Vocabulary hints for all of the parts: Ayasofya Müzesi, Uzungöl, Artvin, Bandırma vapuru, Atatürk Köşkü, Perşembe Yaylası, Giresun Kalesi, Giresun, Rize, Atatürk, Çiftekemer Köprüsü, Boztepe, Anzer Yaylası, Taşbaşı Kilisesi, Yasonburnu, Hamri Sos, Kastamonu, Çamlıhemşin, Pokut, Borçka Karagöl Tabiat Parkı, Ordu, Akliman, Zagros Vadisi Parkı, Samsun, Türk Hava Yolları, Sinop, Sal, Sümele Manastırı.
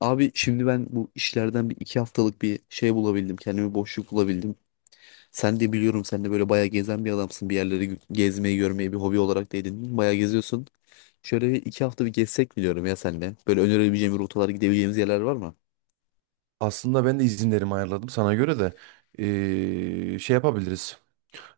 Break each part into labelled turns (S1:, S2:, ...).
S1: Abi şimdi ben bu işlerden bir iki haftalık bir şey bulabildim. Kendime boşluk bulabildim. Sen de böyle bayağı gezen bir adamsın. Gezmeyi görmeyi bir hobi olarak da edindin. Bayağı geziyorsun. Şöyle bir iki hafta bir gezsek mi diyorum ya senle. Böyle önerebileceğim rotalar, gidebileceğimiz yerler var mı?
S2: Aslında ben de izinlerimi ayarladım sana göre de şey yapabiliriz.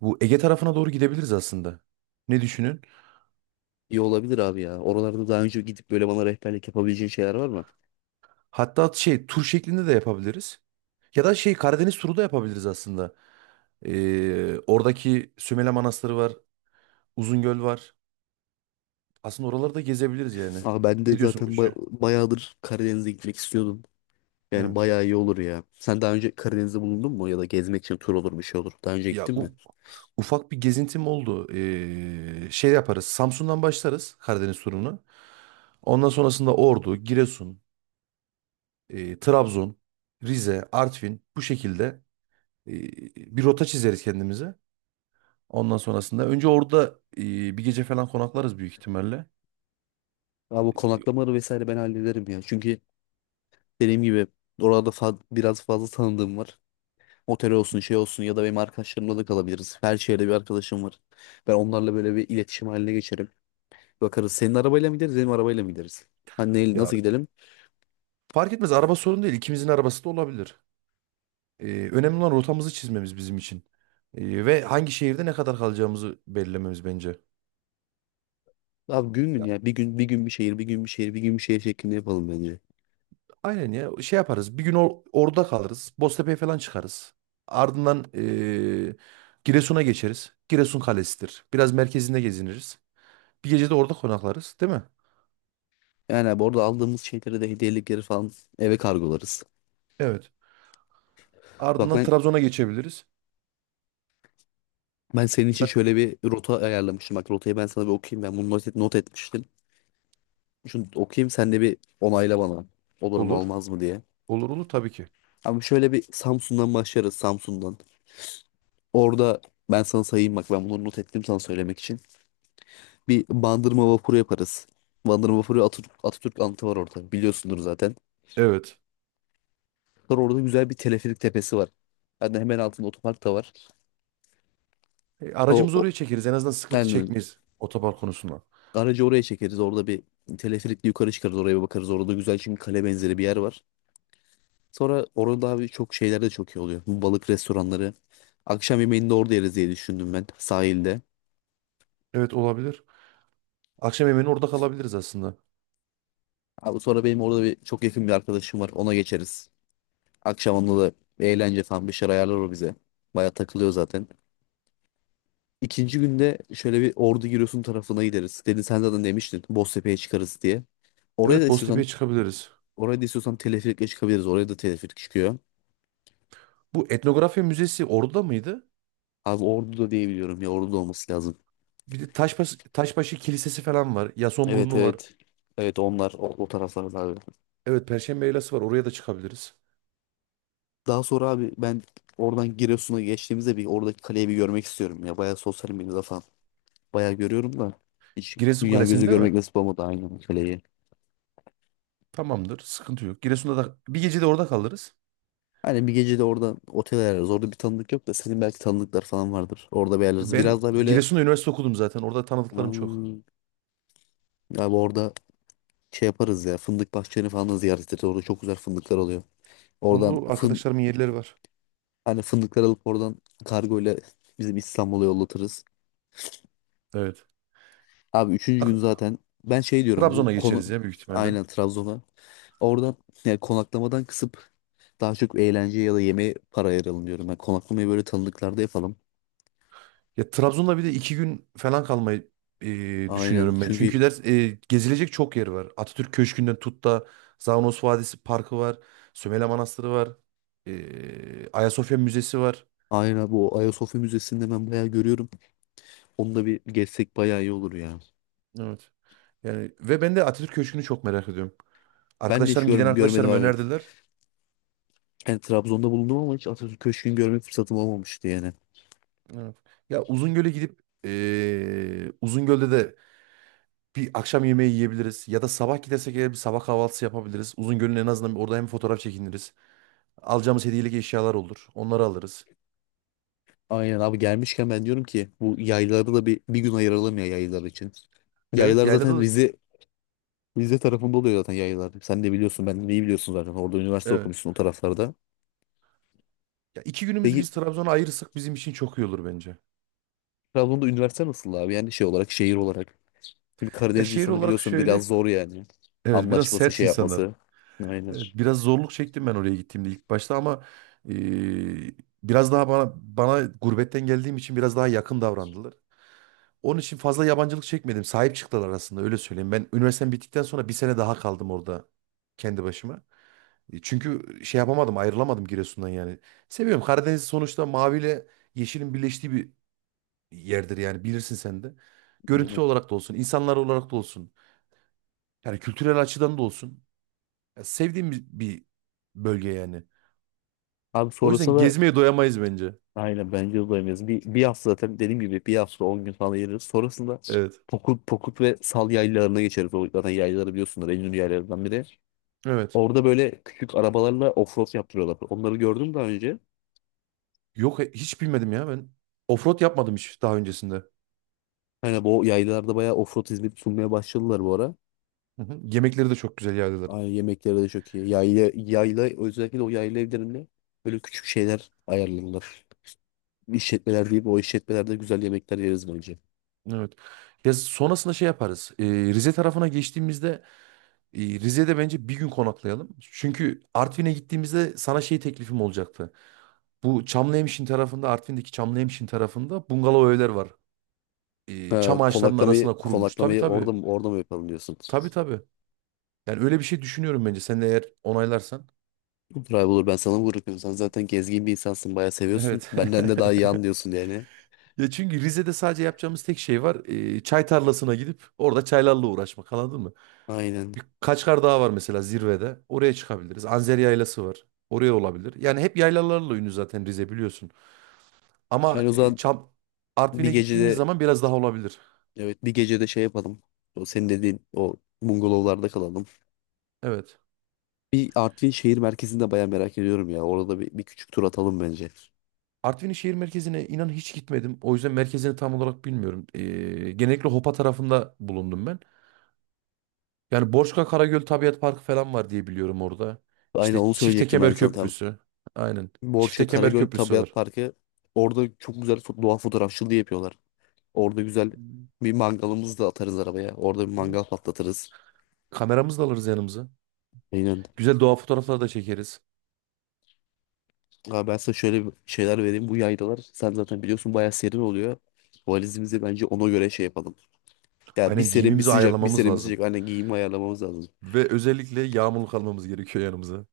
S2: Bu Ege tarafına doğru gidebiliriz aslında. Ne düşünün?
S1: İyi olabilir abi ya. Oralarda daha önce gidip böyle bana rehberlik yapabileceğin şeyler var mı?
S2: Hatta şey tur şeklinde de yapabiliriz. Ya da şey Karadeniz turu da yapabiliriz aslında. Oradaki Sümele Manastırı var, Uzungöl var. Aslında oraları da gezebiliriz yani.
S1: Aa ben de
S2: Ne diyorsun bu
S1: zaten ba-
S2: işe?
S1: Bayağıdır Karadeniz'e gitmek istiyordum. Yani
S2: Evet.
S1: bayağı iyi olur ya. Sen daha önce Karadeniz'de bulundun mu? Ya da gezmek için tur olur bir şey olur. Daha önce
S2: Ya
S1: gittin mi?
S2: u- Ufak bir gezintim oldu. Şey yaparız. Samsun'dan başlarız Karadeniz turunu. Ondan sonrasında Ordu, Giresun. Trabzon, Rize, Artvin bu şekilde e, bir rota çizeriz kendimize. Ondan sonrasında önce orada bir gece falan konaklarız büyük ihtimalle.
S1: Abi bu
S2: E,
S1: konaklamaları vesaire ben hallederim ya. Çünkü dediğim gibi biraz fazla tanıdığım var. Otel olsun şey olsun, ya da benim arkadaşlarımla da kalabiliriz. Her şehirde bir arkadaşım var. Ben onlarla böyle bir iletişim haline geçerim. Bakarız, senin arabayla mı gideriz benim arabayla mı gideriz?
S2: ya
S1: Nasıl gidelim?
S2: fark etmez araba sorun değil. İkimizin arabası da olabilir. E, Önemli olan rotamızı çizmemiz bizim için. E, ve hangi şehirde ne kadar kalacağımızı belirlememiz bence.
S1: Abi gün gün
S2: Ya,
S1: ya, bir gün bir gün, bir şehir bir gün, bir şehir bir gün, bir şehir şeklinde yapalım bence.
S2: aynen ya şey yaparız. Bir gün orada kalırız. Boztepe'ye falan çıkarız. Ardından Giresun'a geçeriz. Giresun Kalesi'dir. Biraz merkezinde geziniriz. Bir gece de orada konaklarız, değil mi?
S1: Yani abi orada aldığımız şeyleri de, hediyelikleri falan eve kargolarız.
S2: Evet.
S1: Bak
S2: Ardından
S1: ben
S2: Trabzon'a geçebiliriz.
S1: ben senin için
S2: Zaten
S1: şöyle bir rota ayarlamıştım. Bak, rotayı ben sana bir okuyayım. Ben bunu not etmiştim. Şunu okuyayım, sen de bir onayla bana. Olur mu
S2: olur.
S1: olmaz mı diye.
S2: Olur olur tabii ki.
S1: Abi şöyle bir Samsun'dan başlarız, Samsun'dan. Orada ben sana sayayım, bak ben bunları not ettim sana söylemek için. Bir Bandırma vapuru yaparız. Bandırma vapuru, Atatürk anıtı var orada, biliyorsundur zaten.
S2: Evet.
S1: Sonra orada güzel bir teleferik tepesi var. Yani hemen altında otopark da var. O,
S2: Aracımızı
S1: o
S2: oraya çekeriz. En azından sıkıntı
S1: yani
S2: çekmeyiz otopark konusunda.
S1: aracı oraya çekeriz, orada bir teleferikle yukarı çıkarız, oraya bir bakarız. Orada güzel, çünkü kale benzeri bir yer var. Sonra orada abi çok şeyler de çok iyi oluyor. Bu balık restoranları. Akşam yemeğini de orada yeriz diye düşündüm ben, sahilde.
S2: Evet olabilir. Akşam yemeğini orada kalabiliriz aslında.
S1: Abi sonra benim orada bir çok yakın bir arkadaşım var. Ona geçeriz. Akşam onunla da bir eğlence falan, bir şeyler ayarlar o bize. Baya takılıyor zaten. İkinci günde şöyle bir Ordu Giresun tarafına gideriz. Dedin sen, zaten demiştin Boztepe'ye çıkarız diye. Oraya da
S2: Evet, Boztepe'ye
S1: istiyorsan
S2: çıkabiliriz.
S1: Oraya da istiyorsan teleferikle çıkabiliriz. Oraya da teleferik çıkıyor.
S2: Bu etnografya müzesi orada mıydı?
S1: Abi Ordu'da diye biliyorum ya, Ordu'da olması lazım.
S2: Bir de Taşbaşı, Taşbaşı Kilisesi falan var.
S1: Evet,
S2: Yasonburnu var.
S1: evet. Evet, onlar o taraflarda abi.
S2: Evet, Perşembe Yaylası var. Oraya da çıkabiliriz.
S1: Daha sonra abi ben oradan Giresun'a geçtiğimizde bir oradaki kaleyi bir görmek istiyorum ya. Bayağı sosyal medyada falan bayağı görüyorum da, hiç
S2: Giresun
S1: dünya gözü
S2: Kalesi'nde mi?
S1: görmek nasip olmadı aynı kaleyi.
S2: Tamamdır. Sıkıntı yok. Giresun'da da bir gece de orada kalırız.
S1: Hani bir gece de orada otel ayarlarız. Orada bir tanıdık yok da senin belki tanıdıklar falan vardır. Orada bir ayarlarız.
S2: Ben
S1: Biraz daha böyle
S2: Giresun'da üniversite okudum zaten. Orada tanıdıklarım çok.
S1: hmm, abi orada şey yaparız ya. Fındık bahçelerini falan da ziyaret ederiz. Orada çok güzel fındıklar oluyor. Oradan
S2: Onu
S1: fın
S2: arkadaşlarımın yerleri var.
S1: Hani fındıklar alıp oradan kargo ile bizim İstanbul'a yollatırız.
S2: Evet.
S1: Abi üçüncü gün
S2: Bak,
S1: zaten ben şey diyorum bu
S2: Trabzon'a
S1: konu,
S2: geçeriz ya büyük ihtimalle.
S1: aynen Trabzon'a. Oradan yani konaklamadan kısıp daha çok eğlence ya da yemeğe para ayıralım diyorum. Yani konaklamayı böyle tanıdıklarda yapalım.
S2: Ya Trabzon'da bir de iki gün falan kalmayı
S1: Aynen
S2: düşünüyorum ben.
S1: çünkü
S2: Çünkü ders gezilecek çok yer var. Atatürk Köşkü'nden tut da Zagros Vadisi Parkı var. Sümele Manastırı var. Ayasofya Müzesi var.
S1: aynen, bu Ayasofya Müzesi'nde ben bayağı görüyorum. Onu da bir gezsek bayağı iyi olur ya.
S2: Evet. Yani ve ben de Atatürk Köşkü'nü çok merak ediyorum.
S1: Ben de hiç
S2: Arkadaşlarım
S1: gör
S2: giden
S1: görmedim
S2: arkadaşlarım
S1: abi.
S2: önerdiler.
S1: Yani Trabzon'da bulundum ama hiç Atatürk Köşkü'nü görme fırsatım olmamıştı yani.
S2: Evet. Ya Uzungöl'e gidip Uzungöl'de de bir akşam yemeği yiyebiliriz ya da sabah gidersek eğer bir sabah kahvaltısı yapabiliriz. Uzungöl'ün en azından orada hem fotoğraf çekiniriz. Alacağımız hediyelik eşyalar olur. Onları alırız.
S1: Aynen abi, gelmişken ben diyorum ki bu yayları da bir gün ayıralım ya, yaylar için.
S2: Evet,
S1: Yaylar
S2: yaylada
S1: zaten
S2: da
S1: Rize Rize tarafında oluyor zaten yaylar. Sen de biliyorsun, ben de iyi biliyorsun zaten. Orada üniversite
S2: evet.
S1: okumuşsun, o taraflarda.
S2: Ya iki günümüzü
S1: Peki
S2: biz Trabzon'a ayırırsak bizim için çok iyi olur bence.
S1: Trabzon'da üniversite nasıl abi? Yani şey olarak, şehir olarak. Şimdi
S2: Ya
S1: Karadeniz
S2: şehir
S1: insanı
S2: olarak
S1: biliyorsun,
S2: şöyle,
S1: biraz zor yani.
S2: evet biraz
S1: Anlaşması,
S2: sert
S1: şey
S2: insanlar.
S1: yapması. Aynen.
S2: Evet, biraz zorluk çektim ben oraya gittiğimde ilk başta ama eee, biraz daha bana gurbetten geldiğim için biraz daha yakın davrandılar. Onun için fazla yabancılık çekmedim. Sahip çıktılar aslında öyle söyleyeyim. Ben üniversitem bittikten sonra bir sene daha kaldım orada kendi başıma. E, çünkü şey yapamadım, ayrılamadım Giresun'dan yani. Seviyorum. Karadeniz sonuçta maviyle yeşilin birleştiği bir yerdir yani bilirsin sen de. Görüntü
S1: Aynen.
S2: olarak da olsun, insanlar olarak da olsun. Yani kültürel açıdan da olsun. Ya sevdiğim bir bölge yani.
S1: Abi
S2: O yüzden
S1: sonrasında
S2: gezmeye doyamayız bence.
S1: aynen, bence uzayamayız. Bir hafta zaten dediğim gibi, bir hafta 10 gün falan yeriz. Sonrasında
S2: Evet.
S1: Pokut ve Sal yaylalarına geçeriz. O zaten yaylaları biliyorsunuz. En ünlü yaylalarından biri.
S2: Evet.
S1: Orada böyle küçük arabalarla offroad yaptırıyorlar. Onları gördüm daha önce.
S2: Yok, hiç bilmedim ya ben. Offroad yapmadım hiç daha öncesinde.
S1: Hani bu yaylalarda bayağı offroad hizmeti sunmaya başladılar bu ara.
S2: Hı hı. Yemekleri de çok güzel yerdeler.
S1: Ay, yemekleri de çok iyi. Yayla, özellikle o yayla evlerinde böyle küçük şeyler ayarlanırlar. İşletmeler değil, o işletmelerde güzel yemekler yeriz bence.
S2: Evet. Ya sonrasında şey yaparız. Rize tarafına geçtiğimizde Rize'de bence bir gün konaklayalım. Çünkü Artvin'e gittiğimizde sana şey teklifim olacaktı. Bu Çamlıhemşin tarafında, Artvin'deki Çamlıhemşin tarafında bungalov evler var.
S1: Ha,
S2: Çam ağaçlarının
S1: konaklamayı,
S2: arasına kurulmuş. Tabii
S1: konaklamayı
S2: tabii.
S1: orada mı yapalım diyorsun?
S2: Tabii tabii. Yani öyle bir şey düşünüyorum bence. Sen de eğer onaylarsan.
S1: Olur abi, olur, ben sana bırakıyorum. Sen zaten gezgin bir insansın, bayağı seviyorsun.
S2: Evet.
S1: Benden de daha iyi anlıyorsun yani.
S2: Ya çünkü Rize'de sadece yapacağımız tek şey var. Çay tarlasına gidip orada çaylarla uğraşmak. Anladın mı?
S1: Aynen.
S2: Birkaç kar daha var mesela zirvede. Oraya çıkabiliriz. Anzer Yaylası var. Oraya olabilir. Yani hep yaylalarla ünlü zaten Rize biliyorsun. Ama
S1: Yani o
S2: e,
S1: zaman
S2: Çam
S1: bir
S2: Artvin'e gittiğimiz
S1: gecede,
S2: zaman biraz daha olabilir.
S1: evet, bir gecede şey yapalım. O senin dediğin o bungalovlarda kalalım.
S2: Evet.
S1: Bir Artvin şehir merkezinde baya merak ediyorum ya. Orada bir küçük tur atalım bence.
S2: Artvin'in şehir merkezine inan hiç gitmedim. O yüzden merkezini tam olarak bilmiyorum. Genellikle Hopa tarafında bulundum ben. Yani Borçka Karagöl Tabiat Parkı falan var diye biliyorum orada.
S1: Aynen,
S2: İşte
S1: onu söyleyecektim ben
S2: Çiftekemer
S1: sana tam.
S2: Köprüsü. Aynen.
S1: Borçka
S2: Çiftekemer
S1: Karagöl
S2: Köprüsü
S1: Tabiat
S2: var.
S1: Parkı. Orada çok güzel doğa fotoğrafçılığı yapıyorlar. Orada güzel bir mangalımızı da atarız arabaya. Orada bir
S2: Hı.
S1: mangal patlatırız.
S2: Kameramızı da alırız yanımıza.
S1: Aynen.
S2: Güzel doğa fotoğrafları da çekeriz.
S1: Abi ben sana şöyle bir şeyler vereyim. Bu yaylalar, sen zaten biliyorsun, bayağı serin oluyor. Valizimizi bence ona göre şey yapalım. Ya bir
S2: Aynen
S1: serin bir
S2: giyimimizi
S1: sıcak, bir
S2: ayarlamamız
S1: serin bir
S2: lazım.
S1: sıcak. Aynen giyimi ayarlamamız lazım.
S2: Ve özellikle yağmurluk almamız gerekiyor yanımıza.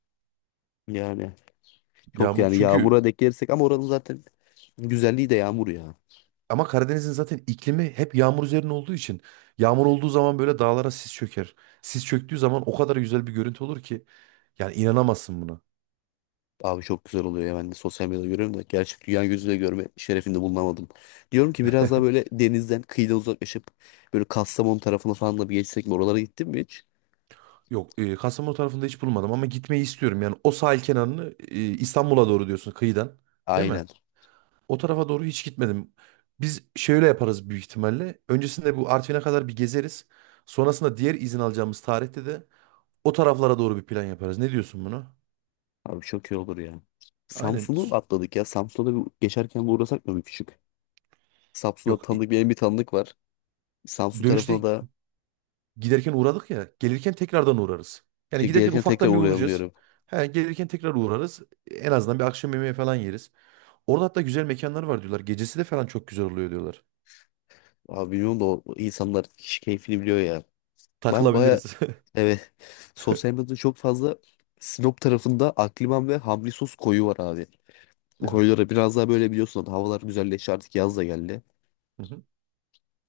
S1: Yani çok,
S2: Yağmurluk
S1: yani
S2: çünkü
S1: yağmura denk gelirsek, ama oranın zaten güzelliği de yağmur ya.
S2: ama Karadeniz'in zaten iklimi hep yağmur üzerine olduğu için yağmur olduğu zaman böyle dağlara sis çöker. Sis çöktüğü zaman o kadar güzel bir görüntü olur ki yani inanamazsın buna.
S1: Abi çok güzel oluyor ya, ben de sosyal medyada görüyorum da gerçek dünya gözüyle görme şerefinde bulunamadım. Diyorum ki biraz daha böyle denizden kıyıdan uzaklaşıp böyle Kastamonu tarafına falan da bir geçsek mi? Oralara gittin mi hiç?
S2: Yok, Kastamonu tarafında hiç bulmadım ama gitmeyi istiyorum. Yani o sahil kenarını İstanbul'a doğru diyorsun kıyıdan, değil mi?
S1: Aynen.
S2: O tarafa doğru hiç gitmedim. Biz şöyle yaparız büyük ihtimalle. Öncesinde bu Artvin'e kadar bir gezeriz. Sonrasında diğer izin alacağımız tarihte de o taraflara doğru bir plan yaparız. Ne diyorsun buna?
S1: Abi çok iyi olur ya.
S2: Aynen.
S1: Samsun'u atladık ya. Samsun'a da bir geçerken bir uğrasak mı bir küçük? Samsun'da
S2: Yok.
S1: tanıdık, benim bir tanıdık var. Samsun
S2: Dönüşte
S1: tarafına da
S2: giderken uğradık ya. Gelirken tekrardan uğrarız. Yani
S1: şey,
S2: giderken
S1: gelirken tekrar
S2: ufaktan bir
S1: uğrayalım
S2: uğrayacağız.
S1: diyorum.
S2: He, gelirken tekrar uğrarız. En azından bir akşam yemeği falan yeriz. Orada hatta güzel mekanlar var diyorlar. Gecesi de falan çok güzel oluyor diyorlar.
S1: Abi bilmiyorum da, o insanlar kişi keyfini biliyor ya. Ben baya,
S2: Takılabiliriz.
S1: evet, sosyal medyada çok fazla Sinop tarafında Akliman ve Hamri Sos koyu var abi. Bu
S2: Evet.
S1: koylara biraz daha böyle, biliyorsun havalar güzelleşti, artık yaz da geldi.
S2: Hı hı.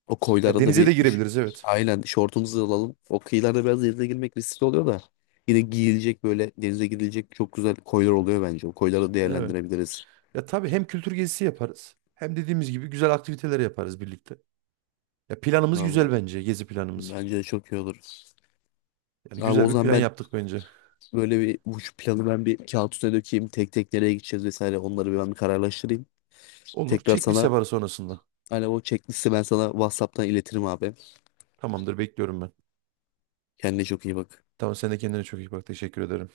S1: O
S2: Ya
S1: koylara da
S2: denize
S1: bir
S2: de
S1: ş-
S2: girebiliriz, evet.
S1: Aynen şortumuzu alalım. O kıyılarda biraz denize girmek riskli oluyor da, yine giyilecek böyle, denize gidilecek çok güzel koylar oluyor bence. O koyları
S2: Evet.
S1: değerlendirebiliriz.
S2: Ya tabii hem kültür gezisi yaparız. Hem dediğimiz gibi güzel aktiviteler yaparız birlikte. Ya planımız
S1: Vallahi
S2: güzel bence. Gezi planımız.
S1: bence de çok iyi olur.
S2: Yani
S1: Abi
S2: güzel
S1: o
S2: bir
S1: zaman
S2: plan
S1: ben
S2: yaptık bence.
S1: böyle bir bu şu planı ben bir kağıt üstüne dökeyim. Tek tek nereye gideceğiz vesaire, onları bir ben bir kararlaştırayım.
S2: Olur.
S1: Tekrar
S2: Çek
S1: sana,
S2: liste sonrasında.
S1: alo, o checklist'i ben sana WhatsApp'tan iletirim abi.
S2: Tamamdır, bekliyorum ben.
S1: Kendine çok iyi bak.
S2: Tamam, sen de kendine çok iyi bak. Teşekkür ederim.